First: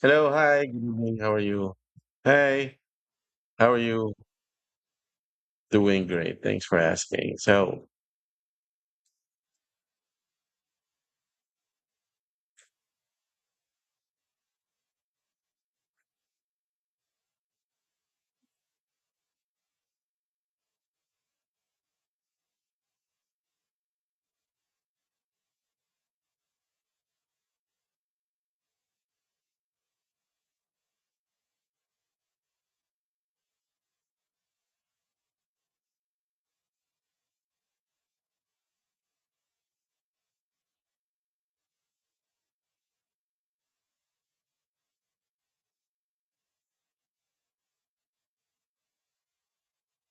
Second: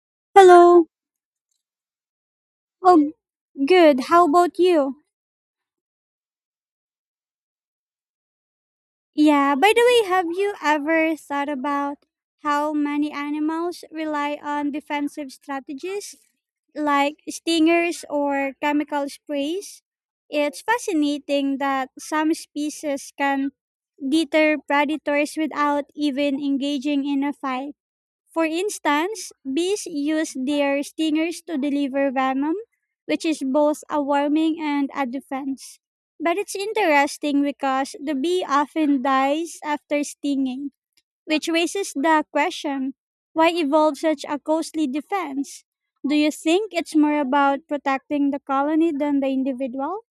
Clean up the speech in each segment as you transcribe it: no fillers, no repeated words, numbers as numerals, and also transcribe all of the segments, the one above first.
Hello, hi, good Hello. evening. How are you? Hey, Oh, how are good. you? How about you? Doing great. Thanks for asking. So Yeah, by the way, have you ever thought about how many animals rely on defensive strategies like stingers or chemical sprays? It's fascinating that some species can deter predators without even engaging in a fight. For instance, bees use their stingers to deliver venom, which is both a warming and a defense. But it's interesting because the bee often dies after stinging, which raises the question why evolve such a costly defense? Do you think it's more about protecting the colony than the individual?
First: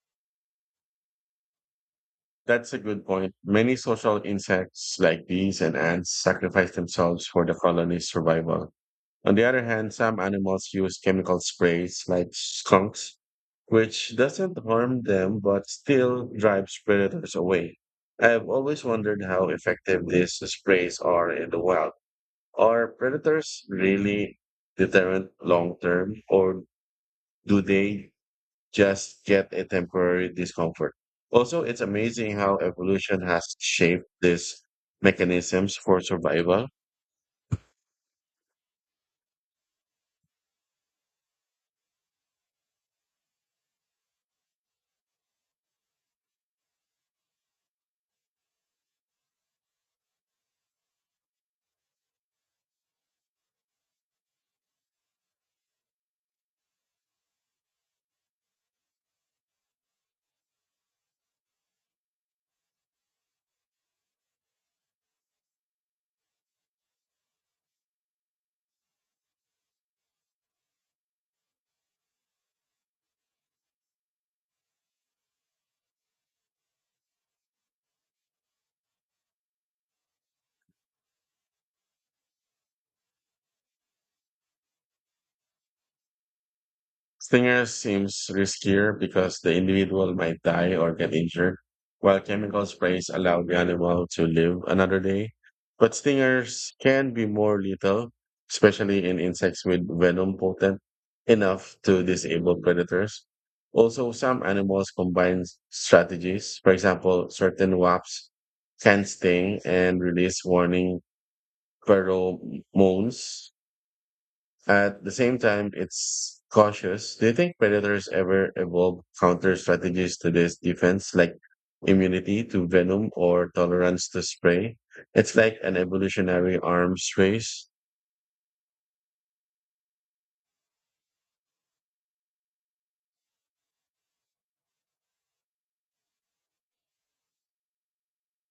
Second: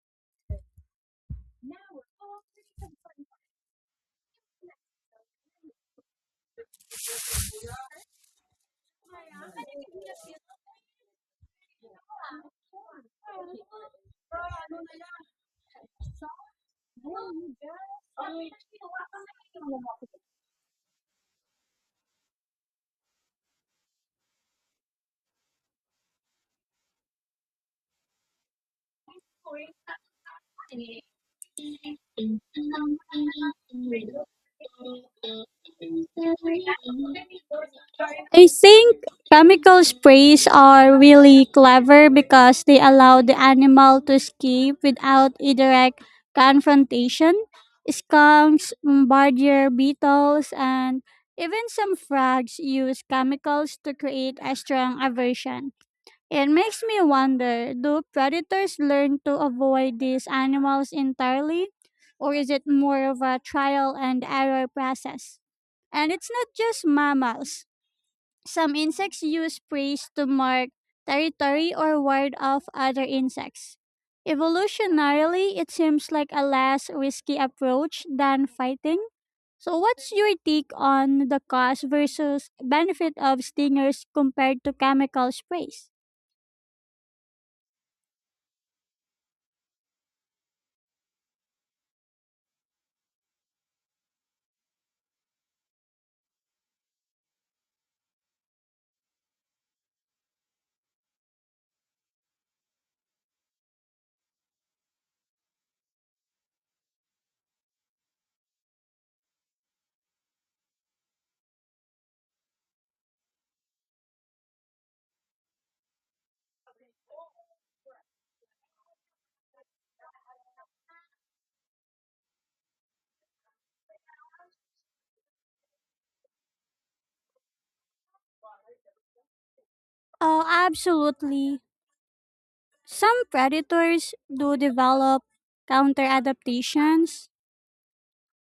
that's a good point. Many social insects like bees and ants sacrifice themselves for the colony's survival. On the other hand, some animals use chemical sprays like skunks, which doesn't harm them but still drives predators away. I've always wondered how effective these sprays are in the wild. Are predators really deterrent long term, or do they just get a temporary discomfort? Also, it's amazing how evolution has shaped these mechanisms for survival. I think chemical sprays are really clever because they allow the animal to escape without a direct confrontation. Skunks, bombardier beetles, and even some frogs use chemicals to create a strong aversion. It makes me wonder do predators learn to avoid these animals entirely, or is it more of a trial and error process? And it's not just mammals. Some insects use praise to mark territory or ward off other insects. Evolutionarily, it seems like a less risky approach than fighting. So, what's your take on the cost versus benefit of stingers compared to chemical sprays? Stinger seems riskier because the individual might die or get injured, while chemical sprays allow the animal to live another day. But stingers can be more lethal, especially in insects with venom potent enough to disable predators. Also, some animals combine strategies. For example, certain wasps can sting and release warning pheromones at the same time, it's cautious. Do you think predators ever evolve counter strategies to this defense, like immunity to venom or tolerance to spray? It's like an evolutionary arms race. Oh, absolutely. Some predators do develop counter adaptations.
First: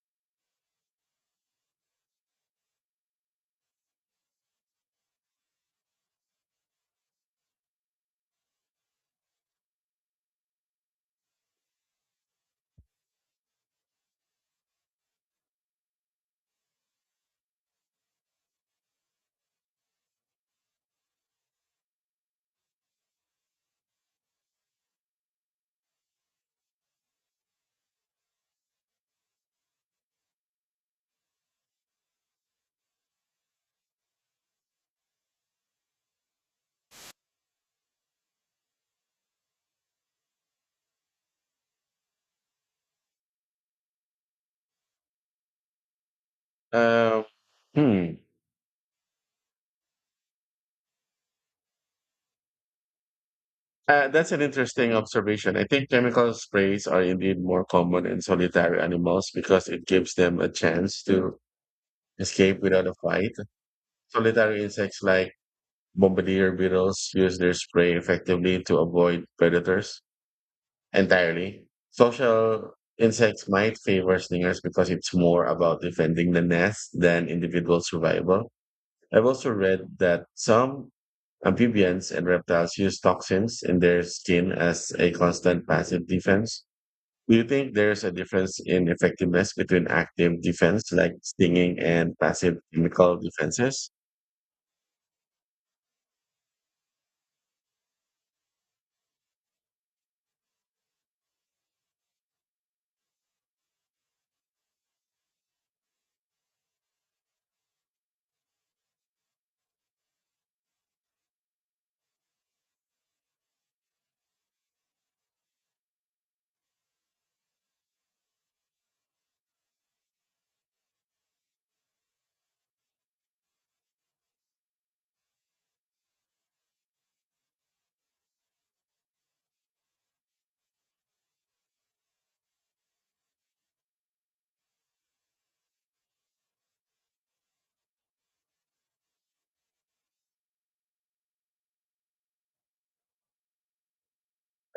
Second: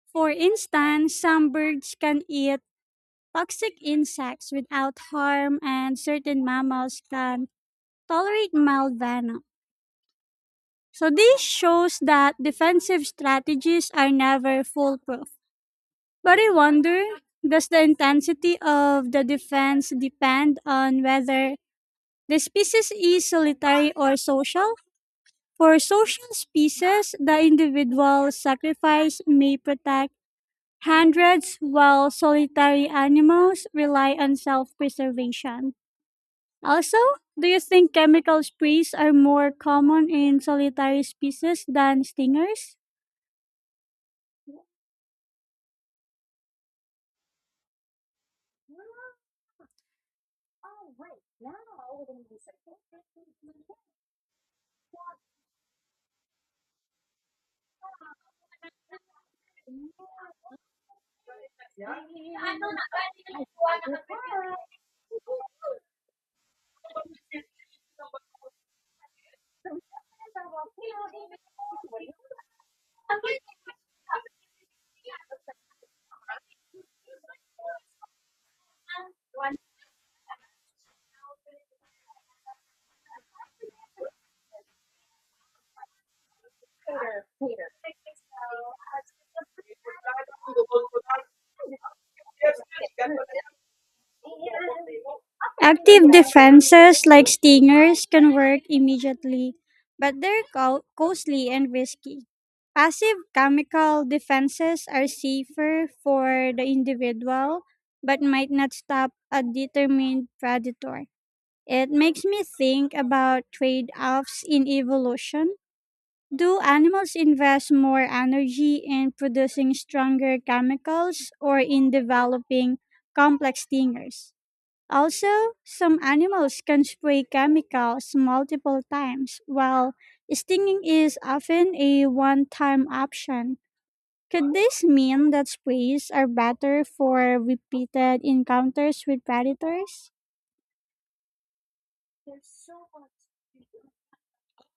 For instance, some birds can eat toxic insects without harm, and certain mammals can tolerate mild venom. So, this shows that defensive strategies are never foolproof. But I wonder does the intensity of the defense depend on whether the species is solitary or social? For social species, the individual sacrifice may protect hundreds, while solitary animals rely on self preservation. Also, do you think chemical sprays are more common in solitary species than stingers? Uh, hmm. That's an interesting observation. I think chemical sprays are indeed more common in solitary animals because it gives them a chance to escape without a fight. Solitary insects like bombardier beetles use their spray effectively to avoid predators entirely. Social insects might favor stingers because it's more about defending the nest than individual survival. I've also read that some amphibians and reptiles use toxins in their skin as a constant passive defense. Do you think there's a difference in effectiveness between active defense like stinging and passive chemical defenses? Active defenses like stingers can work immediately, but they're costly and risky. Passive chemical defenses are safer for the individual but might not stop a determined predator. It makes me think about trade offs in evolution. Do animals invest more energy in producing stronger chemicals or in developing complex stingers? Also, some animals can spray chemicals multiple times, while stinging is often a one time option. Could this mean that sprays are better for repeated encounters with predators?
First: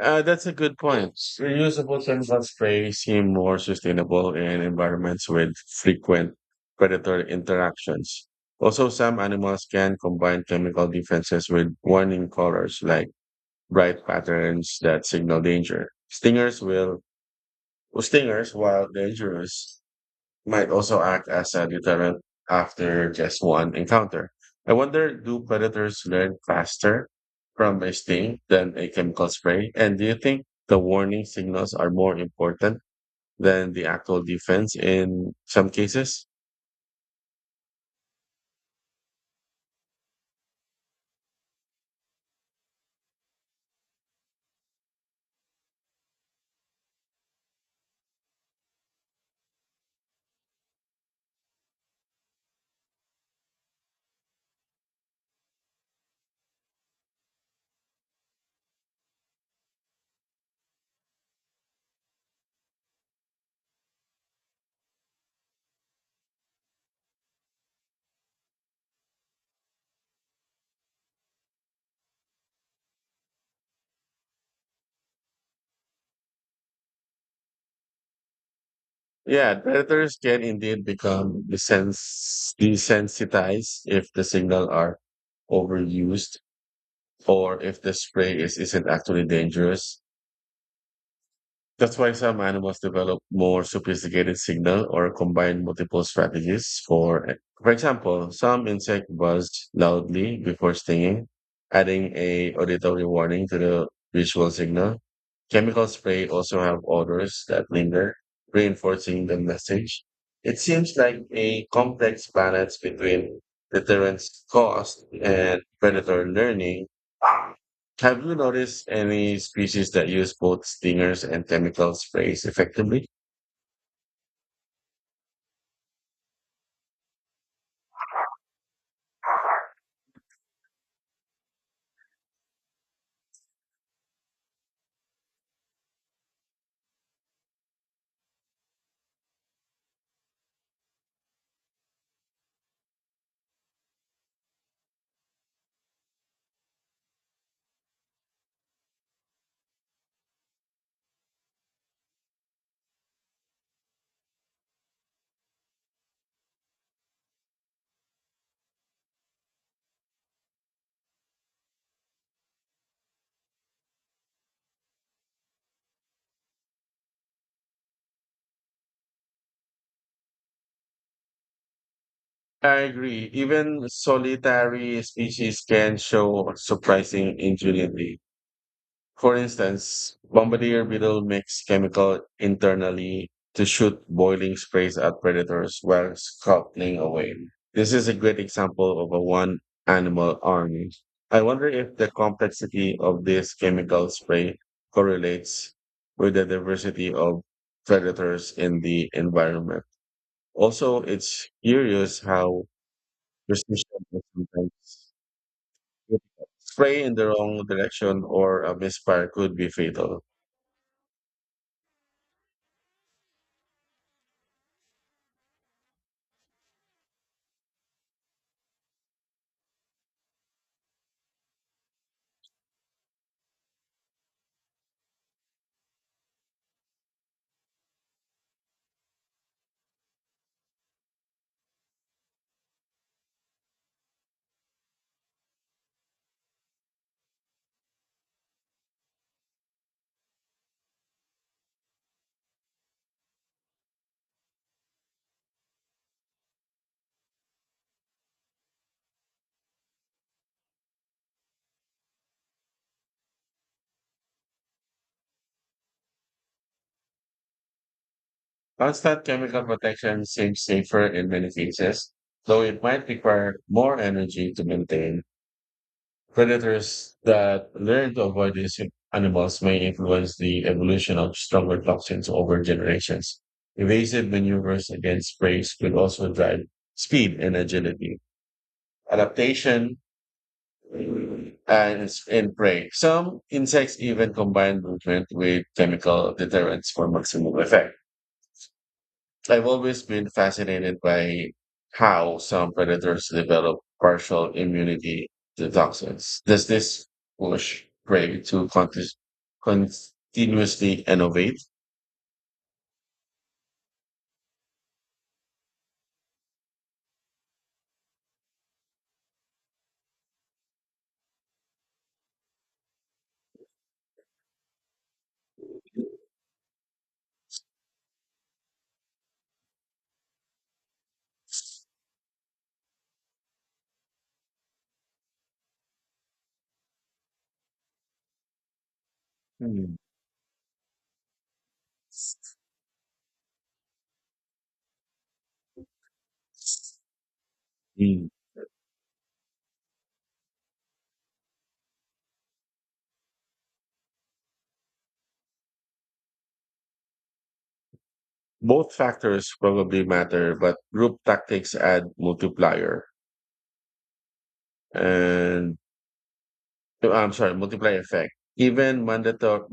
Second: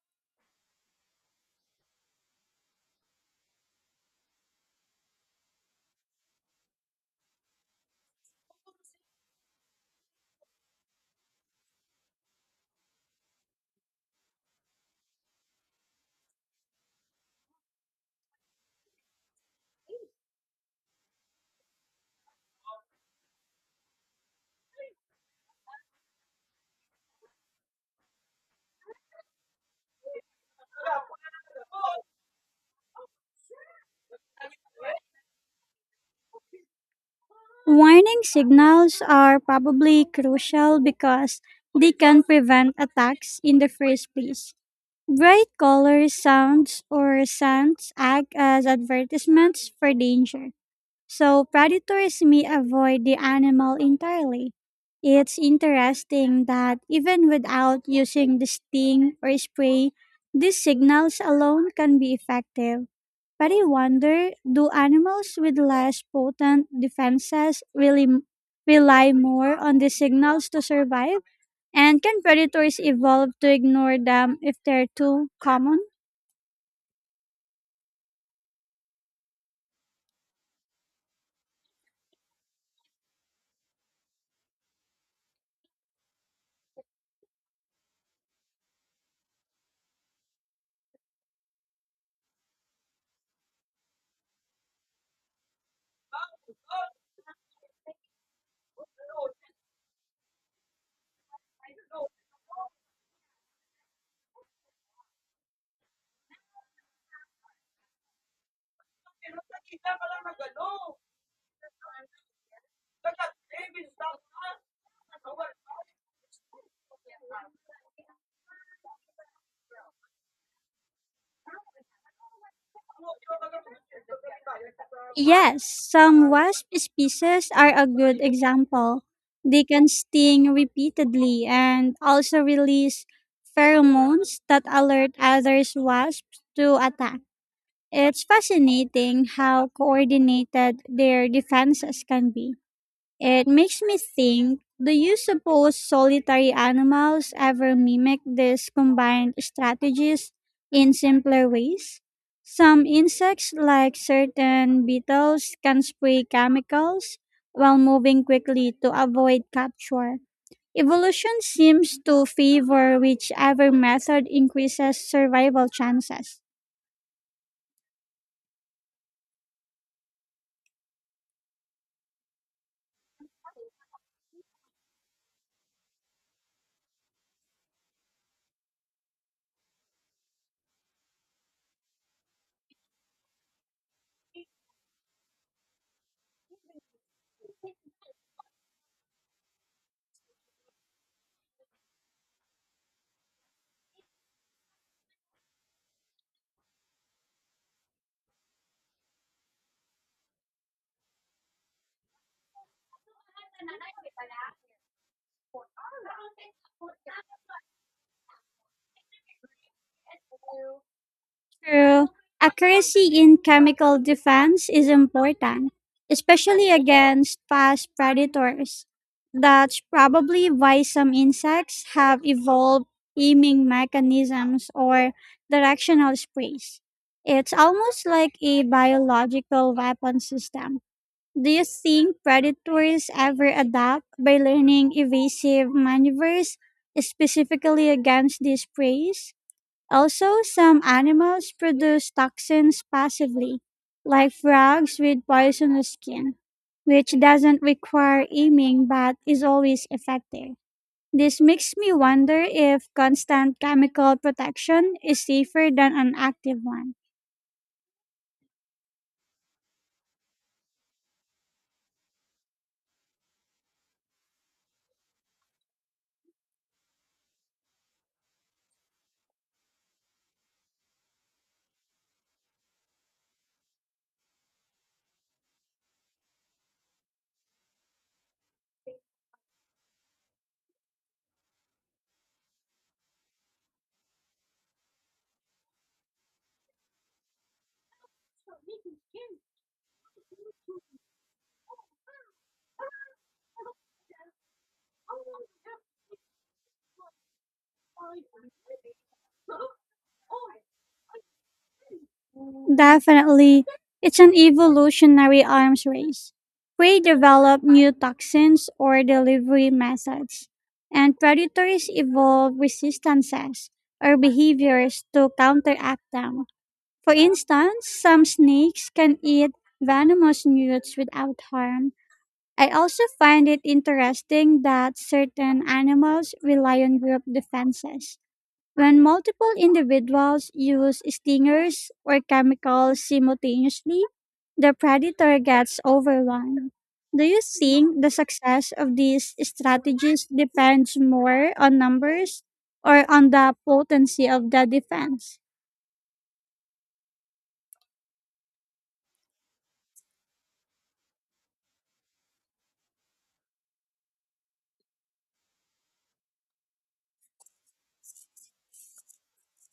That's a good point. Reusable chemical spray seem more sustainable in environments with frequent predator interactions. Also, some animals can combine chemical defenses with warning colors like bright patterns that signal danger. Stingers, while dangerous, might also act as a deterrent after just one encounter. I wonder, do predators learn faster from a sting than a chemical spray? And do you think the warning signals are more important than the actual defense in some cases? Warning signals are probably crucial because they can prevent attacks in the first place. Bright colors, sounds, or scents act as advertisements for danger. So predators may avoid the animal entirely. It's interesting that even without using the sting or spray, these signals alone can be effective. But I wonder do animals with less potent defenses really rely more on the signals to survive? And can predators evolve to ignore them if they're too common? Yeah, predators can indeed become desensitized if the signal are overused or if the spray isn't actually dangerous. That's why some animals develop more sophisticated signal or combine multiple strategies. For example, some insect buzz loudly before stinging, adding a auditory warning to the visual signal. Chemical spray also have odors that linger, reinforcing the message. It seems like a complex balance between deterrence cost and predator learning. Have you noticed any species that use both stingers and chemical sprays effectively? Yes, some wasp species are a good example. They can sting repeatedly and also release pheromones that alert other wasps to attack. It's fascinating how coordinated their defenses can be. It makes me think do you suppose solitary animals ever mimic these combined strategies in simpler ways? Some insects, like certain beetles, can spray chemicals while moving quickly to avoid capture. Evolution seems to favor whichever method increases survival chances. I agree. Even solitary species can show surprising ingenuity. For instance, bombardier beetle makes chemical internally to shoot boiling sprays at predators while scuttling away. This is a great example of a one animal army. I wonder if the complexity of this chemical spray correlates with the diversity of predators in the environment. Also, it's curious how precision is sometimes critical. Spray in the wrong direction or a misfire could be fatal. True. Accuracy in chemical defense is important, especially against fast predators. That's probably why some insects have evolved aiming mechanisms or directional sprays. It's almost like a biological weapon system. Do you think predators ever adapt by learning evasive maneuvers specifically against these preys? Also, some animals produce toxins passively, like frogs with poisonous skin, which doesn't require aiming but is always effective. This makes me wonder if constant chemical protection is safer than an active one. Constant chemical protection seems safer in many cases, though it might require more energy to maintain. Predators that learn to avoid these animals may influence the evolution of stronger toxins over generations. Evasive maneuvers against preys could also drive speed and agility. Adaptation and in prey. Some insects even combine movement with chemical deterrents for maximum effect. I've always been fascinated by how some predators develop partial immunity to toxins. Does this push prey to continuously innovate? Definitely, it's an evolutionary arms race. Prey develop new toxins or delivery methods, and predators evolve resistances or behaviors to counteract them. For instance, some snakes can eat venomous newts without harm. I also find it interesting that certain animals rely on group defenses when multiple Hmm. individuals use stingers or chemicals simultaneously, the predator gets overwhelmed. Do you think the Mm. success of these strategies depends more on numbers or on the potency of the defense? Both factors probably matter, but group tactics add multiplier. And I'm sorry, multiply effect. Even mandatory,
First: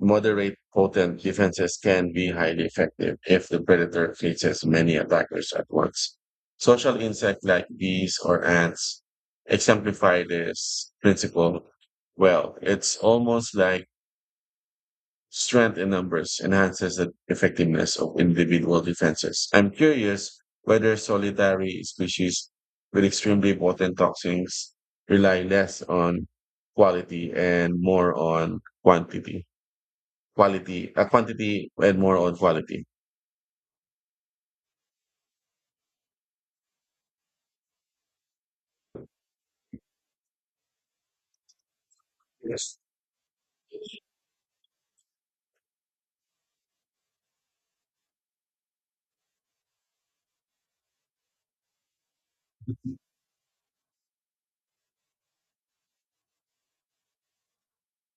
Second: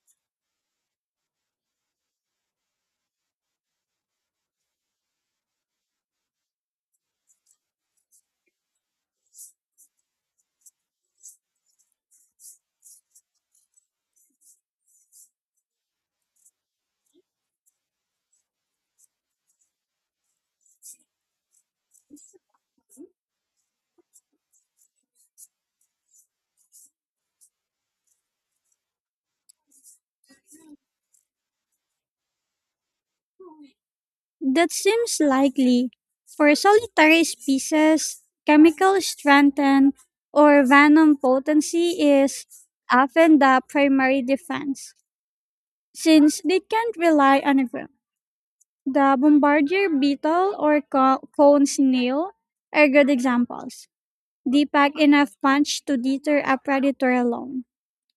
moderate potent defenses can be highly effective if the predator faces many attackers at once. Social insects like bees or ants exemplify this principle well. It's almost like strength in numbers enhances the effectiveness of individual defenses. I'm curious whether solitary species with extremely potent toxins rely less on quality and more on quantity. Quantity and more on quality. That seems likely. For solitary species, chemical strength and- or venom potency is Yes. often the primary defense, since they can't rely on a The bombardier beetle or cone snail are good examples. They pack enough punch to deter a predator alone.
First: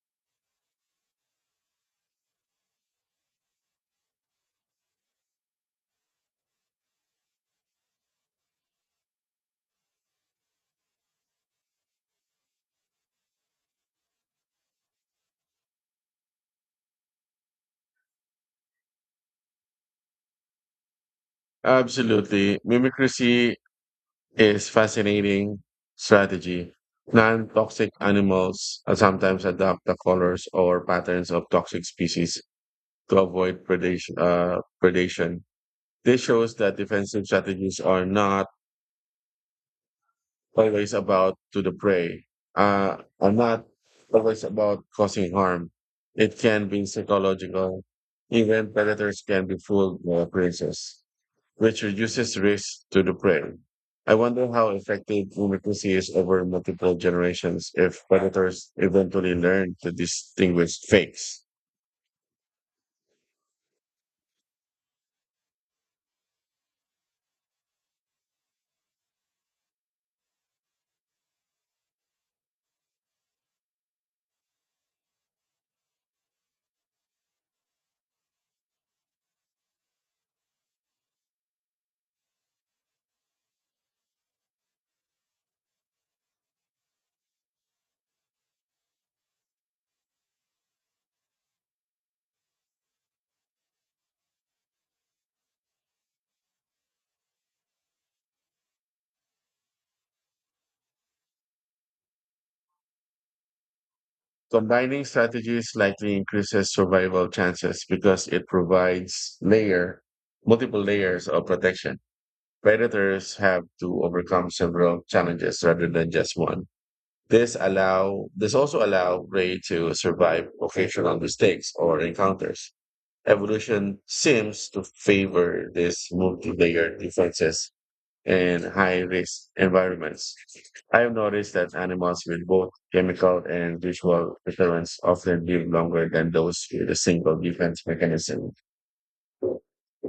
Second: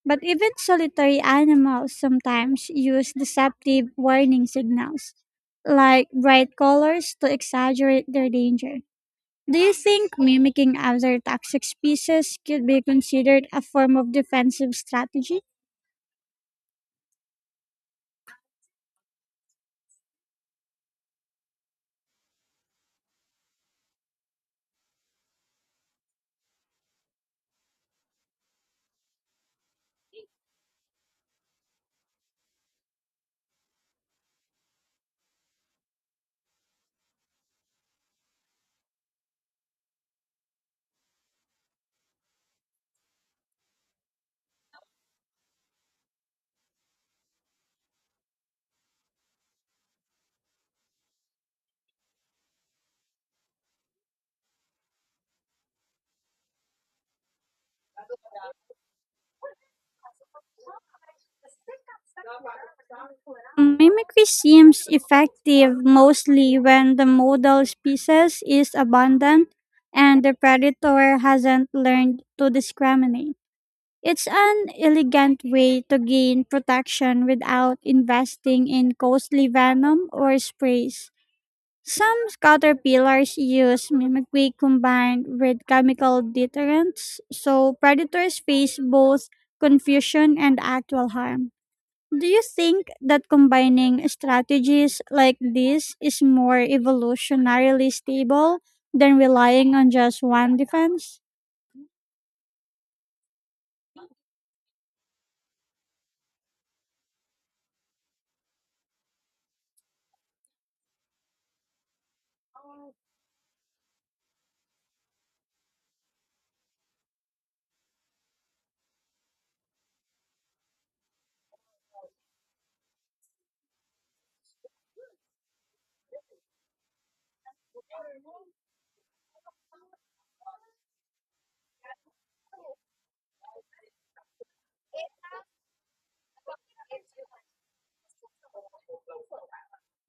But even solitary animals sometimes use deceptive warning signals, like bright colors, to exaggerate their danger. Do you think mimicking other toxic species could be considered a form of defensive strategy? Absolutely. Mimicry is fascinating strategy. Non-toxic animals sometimes adopt the colors or patterns of toxic species to avoid predation. This shows that defensive strategies are not always about to the prey, are not always about causing harm. It can be psychological. Even predators can be fooled by appearances, which reduces risk to the prey. I wonder how effective democracy is over multiple generations if predators eventually learn to distinguish fakes. Mimicry seems effective mostly when the model species is abundant and the predator hasn't learned to discriminate. It's an elegant way to gain protection without investing in costly venom or sprays. Some caterpillars use mimicry combined with chemical deterrents, so predators face both confusion and actual harm. Do you think that combining strategies like this is more evolutionarily stable than relying on just one defense? Combining strategies likely increases survival chances because it provides multiple layers of protection. Predators have to overcome several challenges rather than just one. This also allow prey to survive occasional mistakes or encounters. Evolution seems to favor this multi-layered defenses in high risk environments. I have noticed that animals with both chemical and visual deterrence often live longer than those with a single defense mechanism.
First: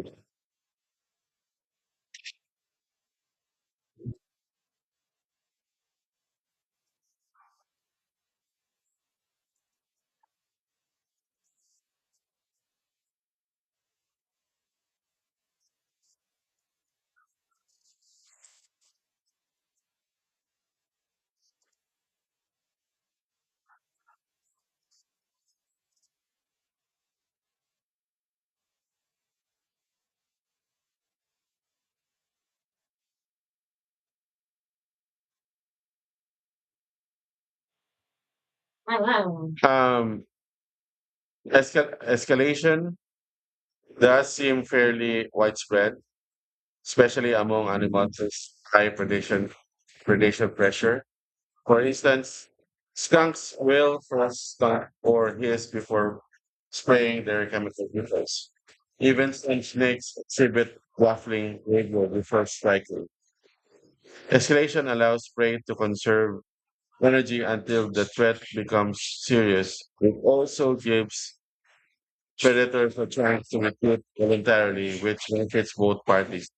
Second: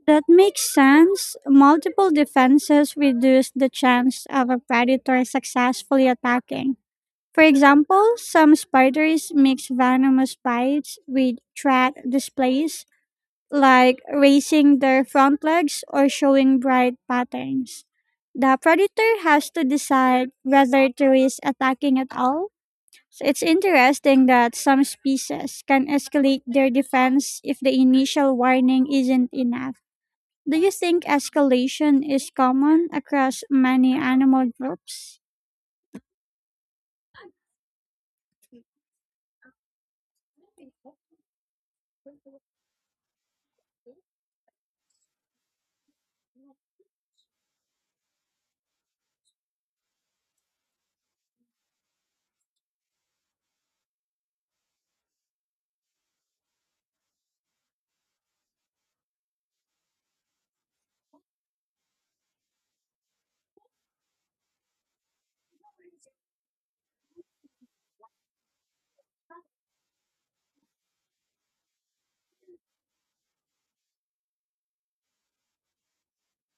That makes sense. Multiple defenses reduce the chance of a predator successfully attacking. For example, some spiders mix venomous bites with threat displays like raising their front legs or showing bright patterns. The predator has to decide whether to risk attacking at all. So it's interesting that some species can escalate their defense if the initial warning isn't enough. Do you think escalation is common across many animal groups? Um, Escalation does seem fairly widespread, especially among animals with high predation, predation pressure. For instance, skunks will frost skunk or hiss before spraying their chemical weapons. Even some snakes exhibit waffling behavior before striking. Escalation allows prey to conserve energy until the threat becomes serious. It also gives predators a chance to retreat voluntarily, which benefits both parties.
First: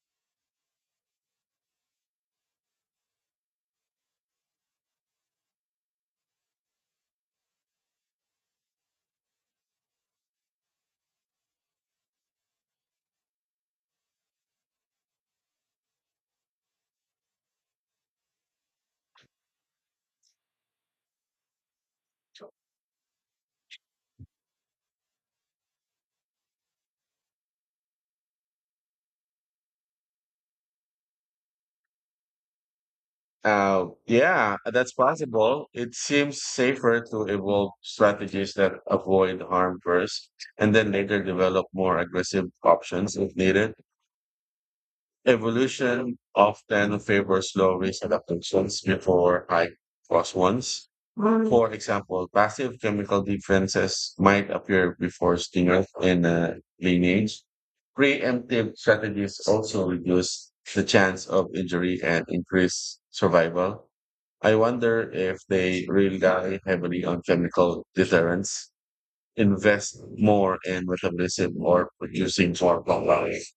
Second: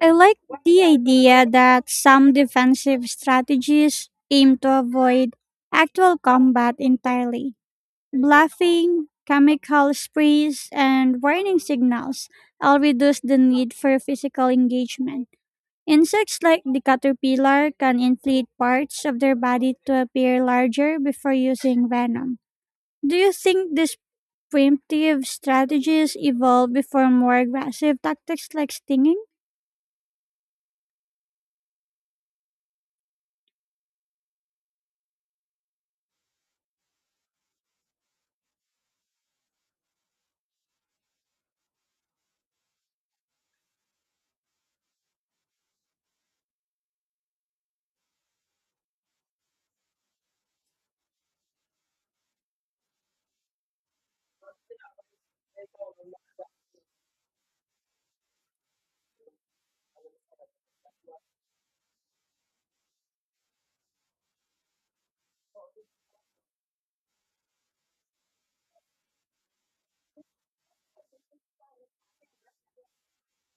I like the idea that some defensive strategies aim to avoid actual combat entirely. Bluffing, chemical sprays, and warning signals all reduce the need for physical engagement. Insects like the caterpillar can inflate parts of their body to appear larger before using venom. Do you think these primitive strategies evolved before more aggressive tactics like stinging? Yeah, that's possible. It seems safer to evolve strategies that avoid harm first and then later develop more aggressive options if needed. Evolution often favors slow, risk adaptations before high cost ones. For example, passive chemical defenses might appear before stingers in a lineage. Preemptive strategies also reduce the chance of injury and increase survival. I wonder if they really rely heavily on chemical deterrence, invest more in metabolism or producing more compounds.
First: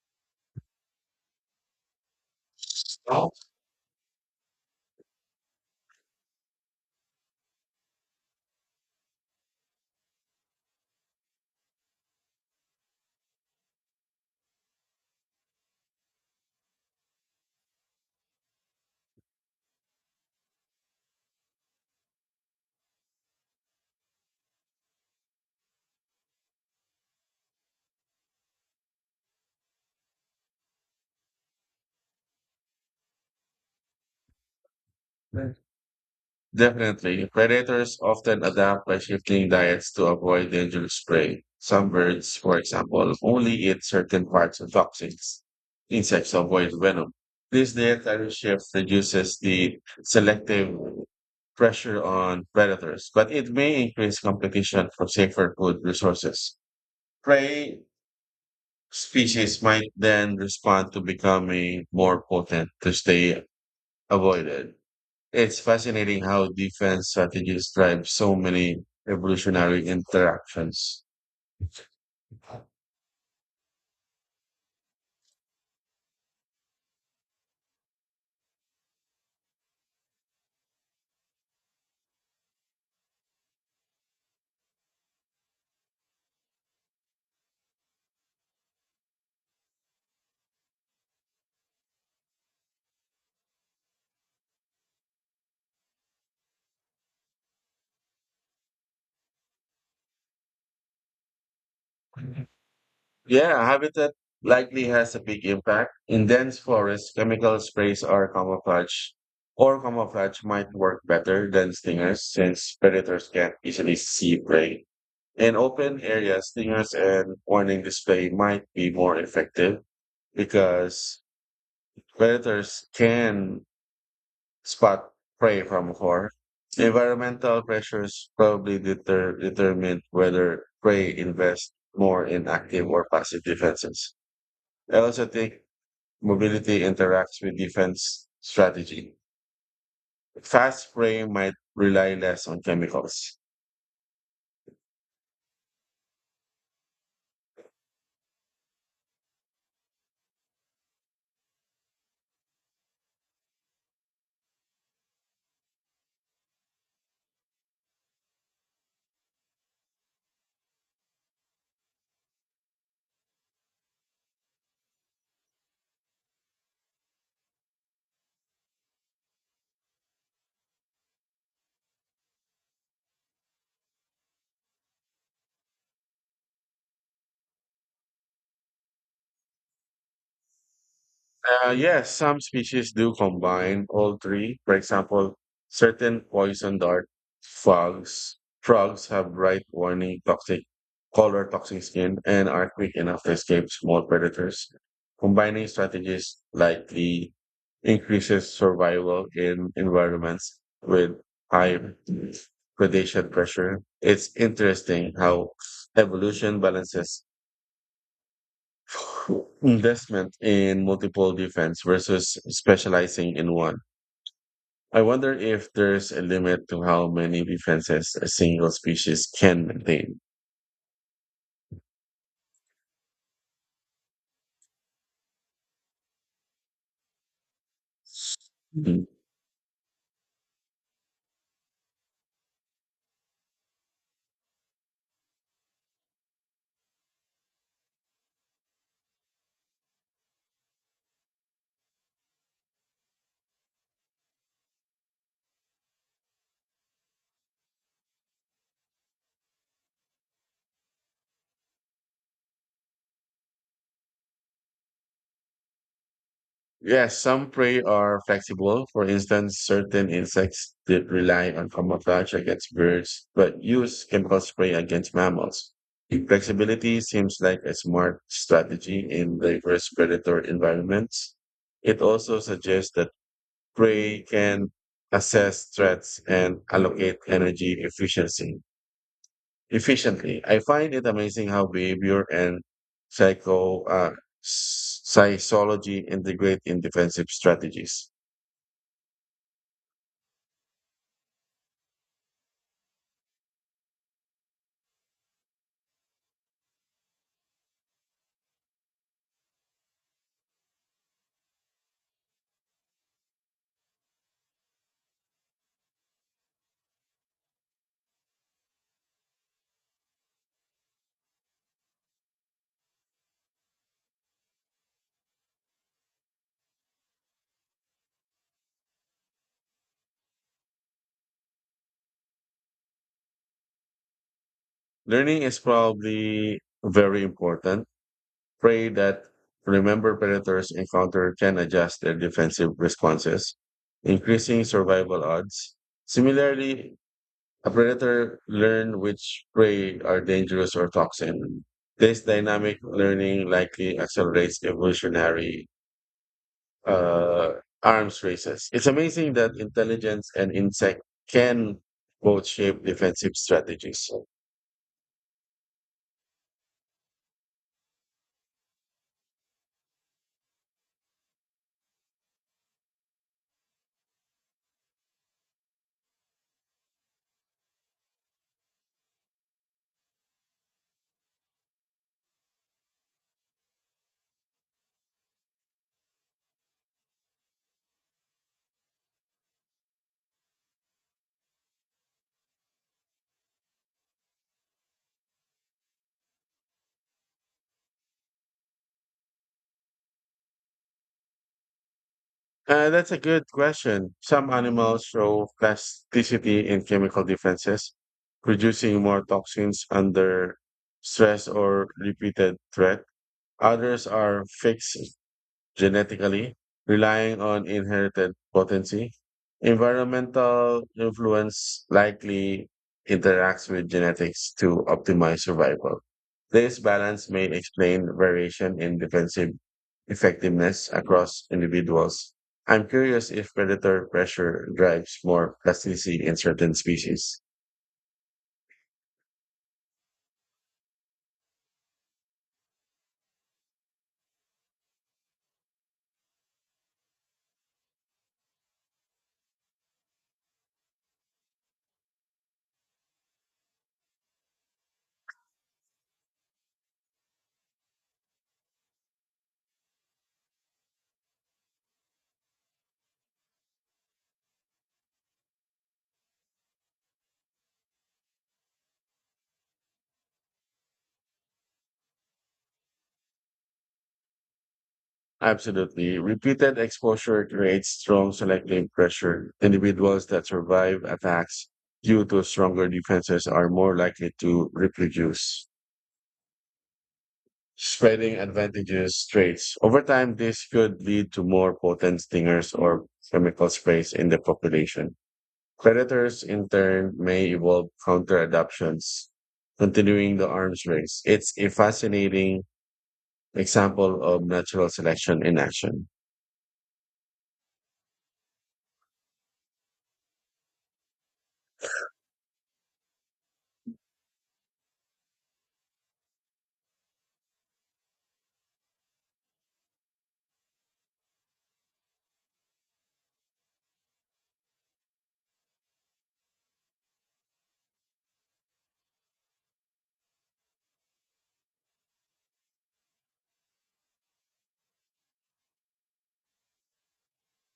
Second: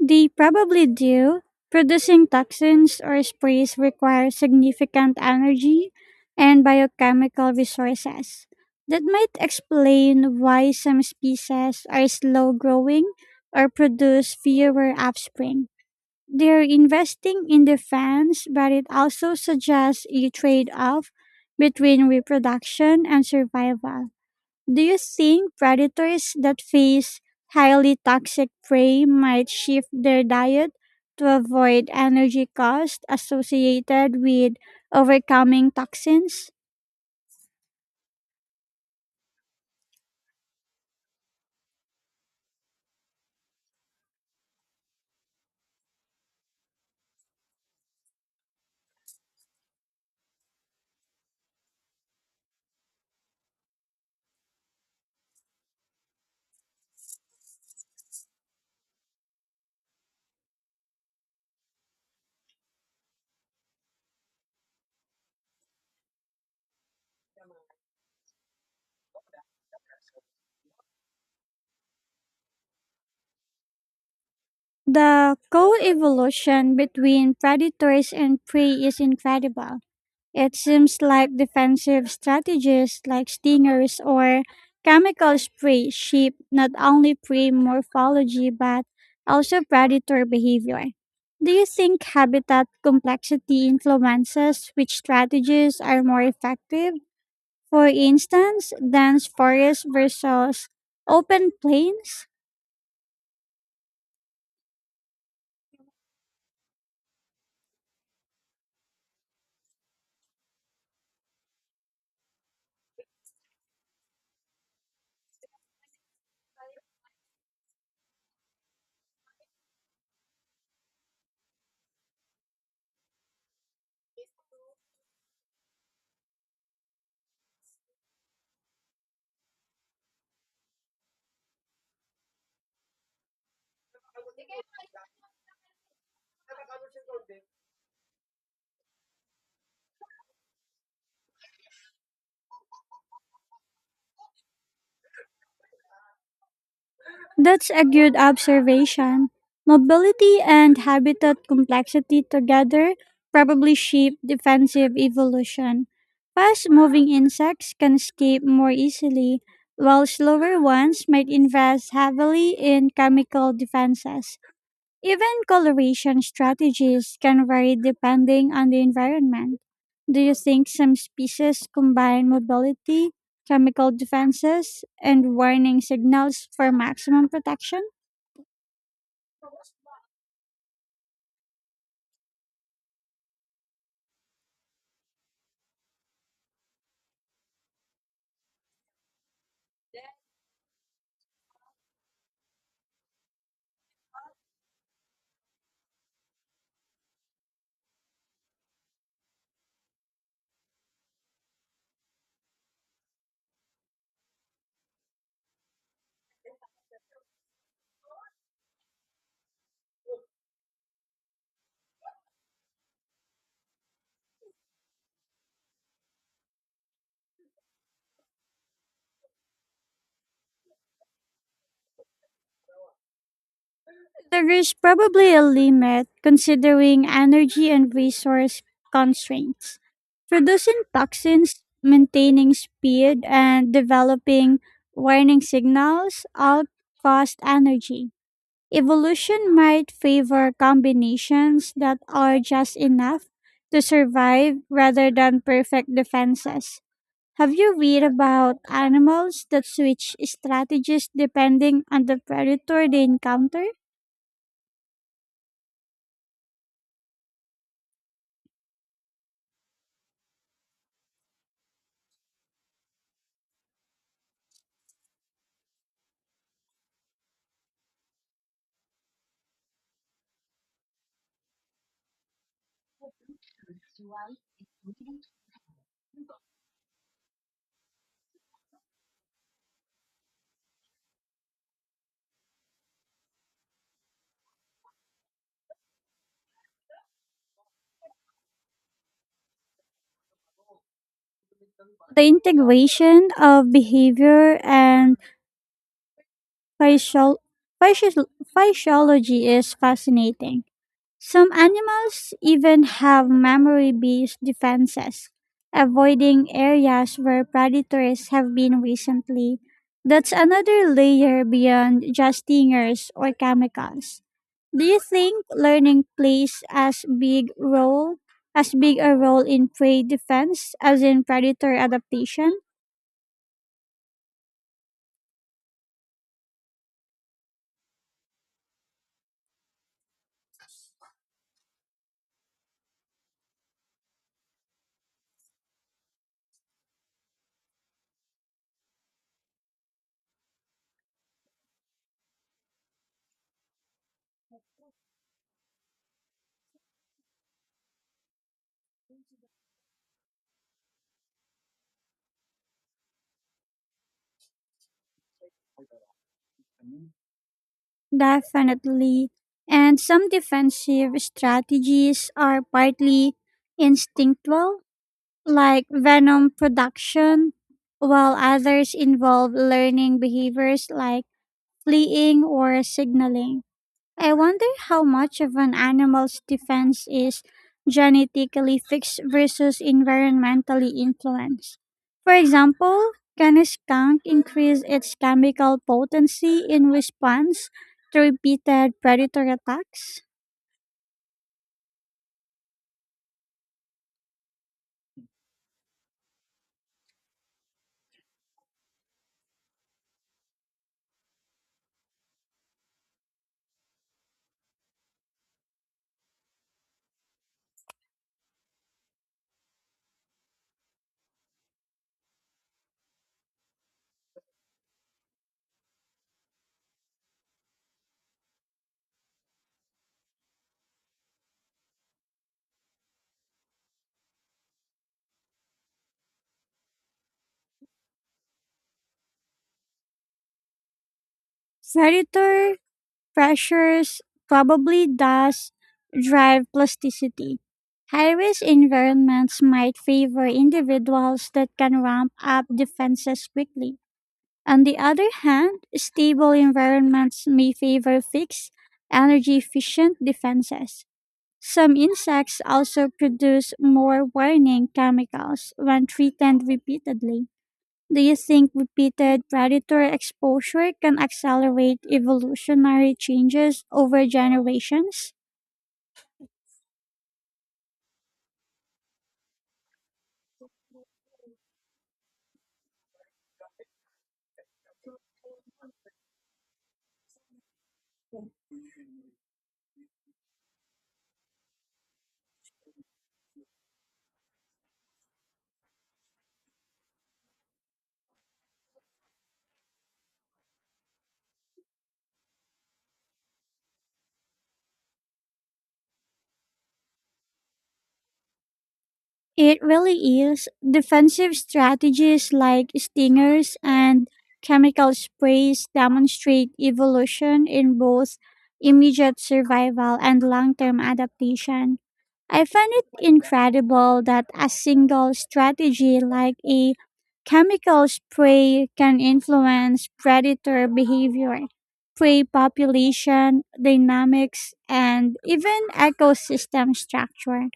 They probably do. Producing toxins or sprays requires significant energy and biochemical resources. That might explain why some species are slow growing or produce fewer offspring. They're investing in defense, but it also suggests a trade off between reproduction and survival. Do you think predators that face highly toxic prey might shift their diet to avoid energy costs associated with overcoming toxins? Definitely, predators often adapt by shifting diets to avoid dangerous prey. Some birds, for example, only eat certain parts of toxins. Insects avoid venom. This dietary shift reduces the selective pressure on predators, but it may increase competition for safer food resources. Prey species might then respond to becoming more potent to stay avoided. It's fascinating how defense strategies drive so many evolutionary interactions. The co evolution between predators and prey is incredible. It seems like defensive strategies like stingers or chemical spray shape not only prey morphology but also predator behavior. Do you think habitat complexity influences which strategies are more effective? For instance, dense forests versus open plains? Yeah, habitat likely has a big impact. In dense forests, chemical sprays are camouflage, or camouflage might work better than stingers since predators can't easily see prey. In open areas, stingers and warning display might be more effective because predators can spot prey from afar. Environmental pressures determine whether prey invest more in active or passive defenses. I also think mobility interacts with defense strategy. Fast prey might rely less on chemicals. That's a good observation. Mobility and habitat complexity together probably shape defensive evolution. Fast moving insects can escape more easily, while slower ones might invest heavily in chemical defenses. Even coloration strategies can vary depending on the environment. Do you think some species combine mobility, chemical defenses, and warning signals for maximum protection? Yes, some species do combine all three. For example, certain poison dart frogs have bright toxic skin, and are quick enough to escape small predators. Combining strategies likely increases survival in environments with high predation pressure. It's interesting how evolution balances investment in multiple defense versus specializing in one. I wonder if there's a limit to how many defenses a single species can maintain. There is probably a limit considering energy and resource Mm. constraints. Producing toxins, maintaining speed, and developing warning signals all cost energy. Evolution might favor combinations that are just enough to survive rather than perfect defenses. Have you read about animals that switch strategies depending on the predator they encounter? Yes, some prey are flexible. For instance, certain insects that rely on camouflage against birds, but use chemical spray against mammals. Flexibility seems like a smart strategy in diverse predator environments. It also suggests that prey can assess threats and allocate energy efficiency efficiently. I find it amazing how behavior and psycho uh, psychology integrate in defensive strategies. The integration of behavior and physiol- physiology is fascinating. Some animals even have memory based defenses, avoiding areas where predators have been recently. That's another layer beyond just stingers or chemicals. Do you think learning plays as big a role in prey defense as in predator adaptation? Learning is probably very important. Prey that remember predators encounter can adjust their defensive responses, increasing survival odds. Similarly, a predator learn which prey are dangerous or toxic. This dynamic learning likely accelerates evolutionary arms races. It's amazing that intelligence and insect can both shape defensive strategies. Definitely. And some defensive strategies are partly instinctual like venom production, while others involve learning behaviors like fleeing or signaling. I wonder how much of an animal's defense is genetically fixed versus environmentally influenced. For example, can a skunk increase its chemical potency in response to repeated predator attacks? That's a good question. Some animals show plasticity in chemical defenses, producing more toxins under stress or repeated threat. Others are fixed genetically, relying on inherited potency. Environmental influence likely interacts with genetics to optimize survival. This balance may explain variation in defensive effectiveness across individuals. I'm curious if predator pressure drives more plasticity in certain species. Predator pressures probably does drive plasticity. High risk environments might favor individuals that can ramp up defenses quickly. On the other hand, stable environments may favor fixed, energy efficient defenses. Some insects also produce more warning chemicals when threatened repeatedly. Do you think repeated predator exposure can accelerate evolutionary changes over generations? Absolutely. Repeated exposure creates strong selective pressure. Individuals that survive attacks due to stronger defenses are more likely to reproduce, spreading advantageous traits. Over time, this could lead to more potent stingers or chemical sprays in the population. Predators, in turn, may evolve counter adoptions, continuing the arms race. It's a fascinating example of natural selection in action. It really is. Defensive strategies like stingers and chemical sprays demonstrate evolution in both immediate survival and long term adaptation. I find it incredible that a single strategy like a chemical spray can influence predator behavior, prey population dynamics, and even ecosystem structure.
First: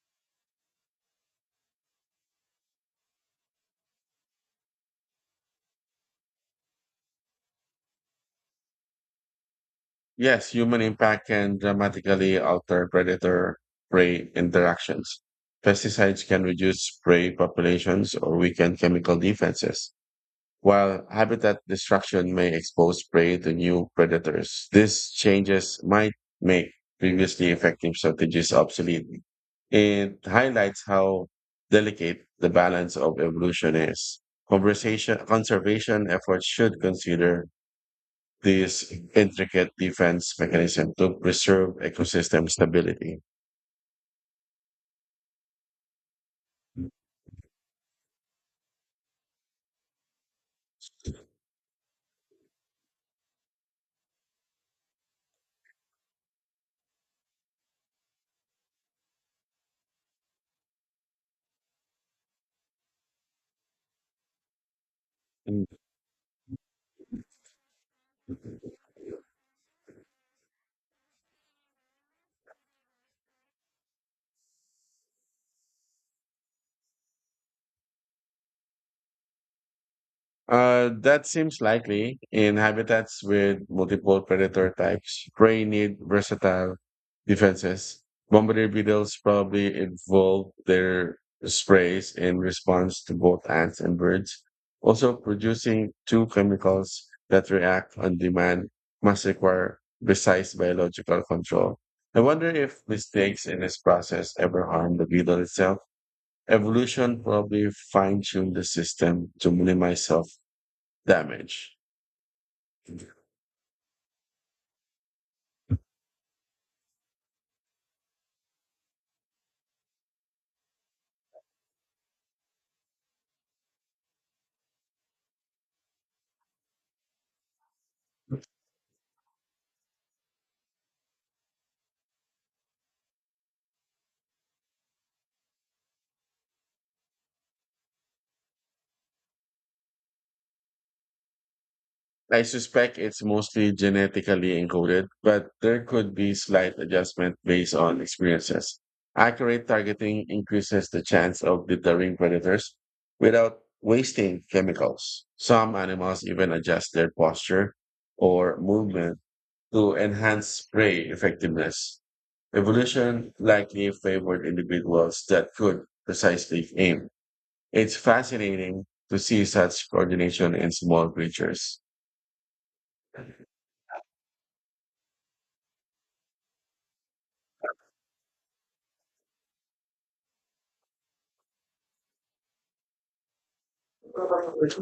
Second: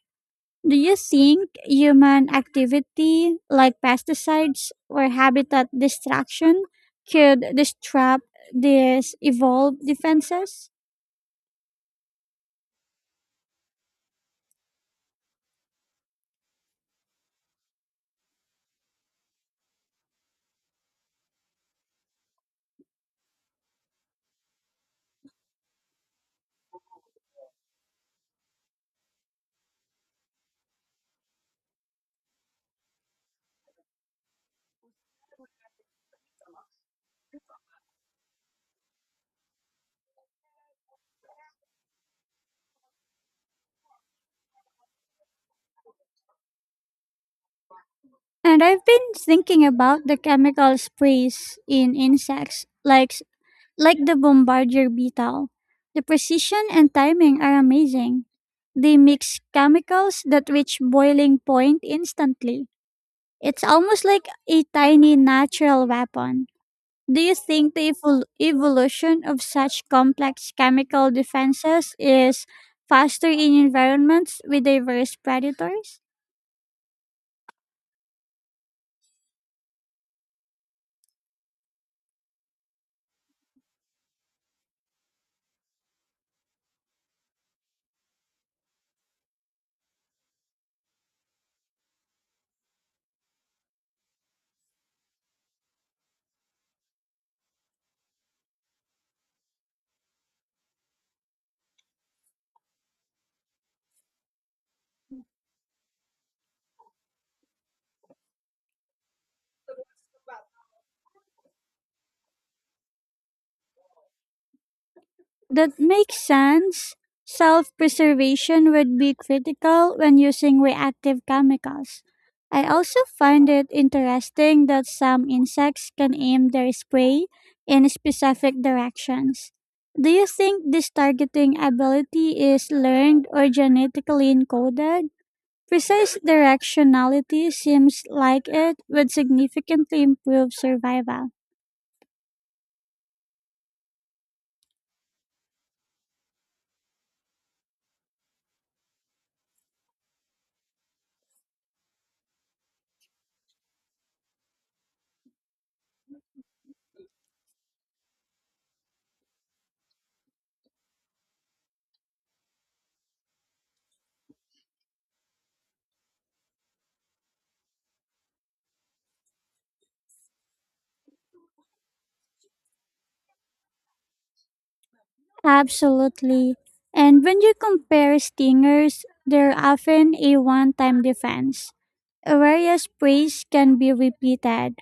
Do you think human activity like pesticides or habitat destruction could disrupt these evolved Yes, defenses? human impact can dramatically alter predator prey interactions. Pesticides can reduce prey populations or weaken chemical defenses, while habitat destruction may expose prey to new predators. These changes might make previously effective strategies obsolete. It highlights how delicate the balance of evolution is. Conservation efforts should consider this intricate defense mechanism to preserve ecosystem stability. And I've been thinking about the chemical sprays in insects, like the bombardier beetle. The precision and timing are amazing. They mix chemicals that reach boiling point instantly. It's almost like a tiny Hmm. natural weapon. Do you think the evolution of such complex chemical defenses is faster in environments with diverse predators? That seems likely in habitats with multiple predator types. Prey need versatile defenses. Bombardier beetles probably evolved their sprays in response to both ants and birds. Also, producing two chemicals that react on demand must require precise biological control. I wonder if mistakes in this process ever harm the beetle itself. Evolution probably fine-tuned the system to minimize self damage. That makes sense. Self preservation would be critical when using reactive chemicals. I also find it interesting that some insects can aim their spray in specific directions. Do you think this targeting ability is learned or genetically encoded? Precise directionality seems like it would significantly improve survival. I suspect it's mostly genetically encoded, but there could be slight adjustment based on experiences. Accurate targeting increases the chance of deterring predators without wasting chemicals. Some animals even adjust their posture or movement to enhance prey effectiveness. Evolution likely favored individuals that could precisely aim. It's fascinating to see such coordination in small creatures. Absolutely. And when you compare stingers, they're often a one time defense, whereas sprays can be repeated.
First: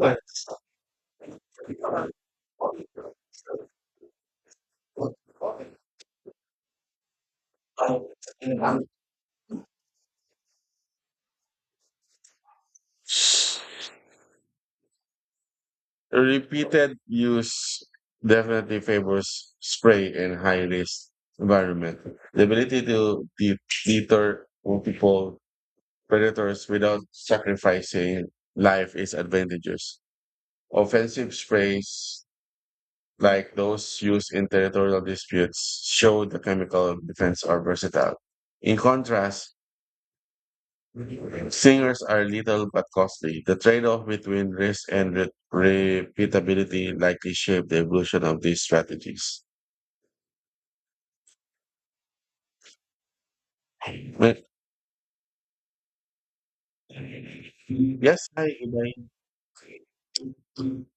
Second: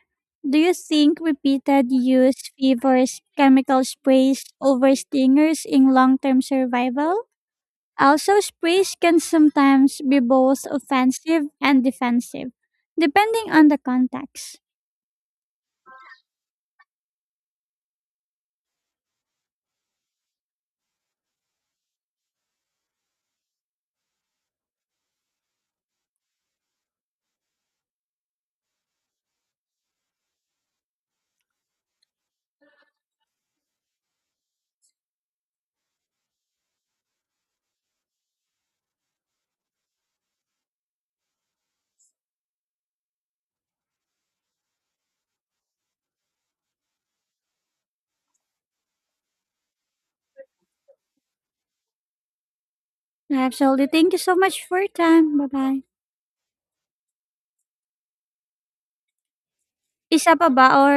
Do you think repeated use favors chemical sprays over stingers in long term survival? Also, sprays can sometimes be both offensive and defensive, depending on the context. Repeated use definitely favors spray in high risk environment. The ability to deter multiple predators without sacrificing life is advantageous. Offensive sprays like those used in territorial disputes show the chemical defense are versatile. In contrast, Singers are little but costly. The trade-off between risk and repeatability likely shaped the evolution of these strategies. Absolutely. Thank you so But- much for your time. Bye bye. yes, hi, Ibai. Isa pa ba or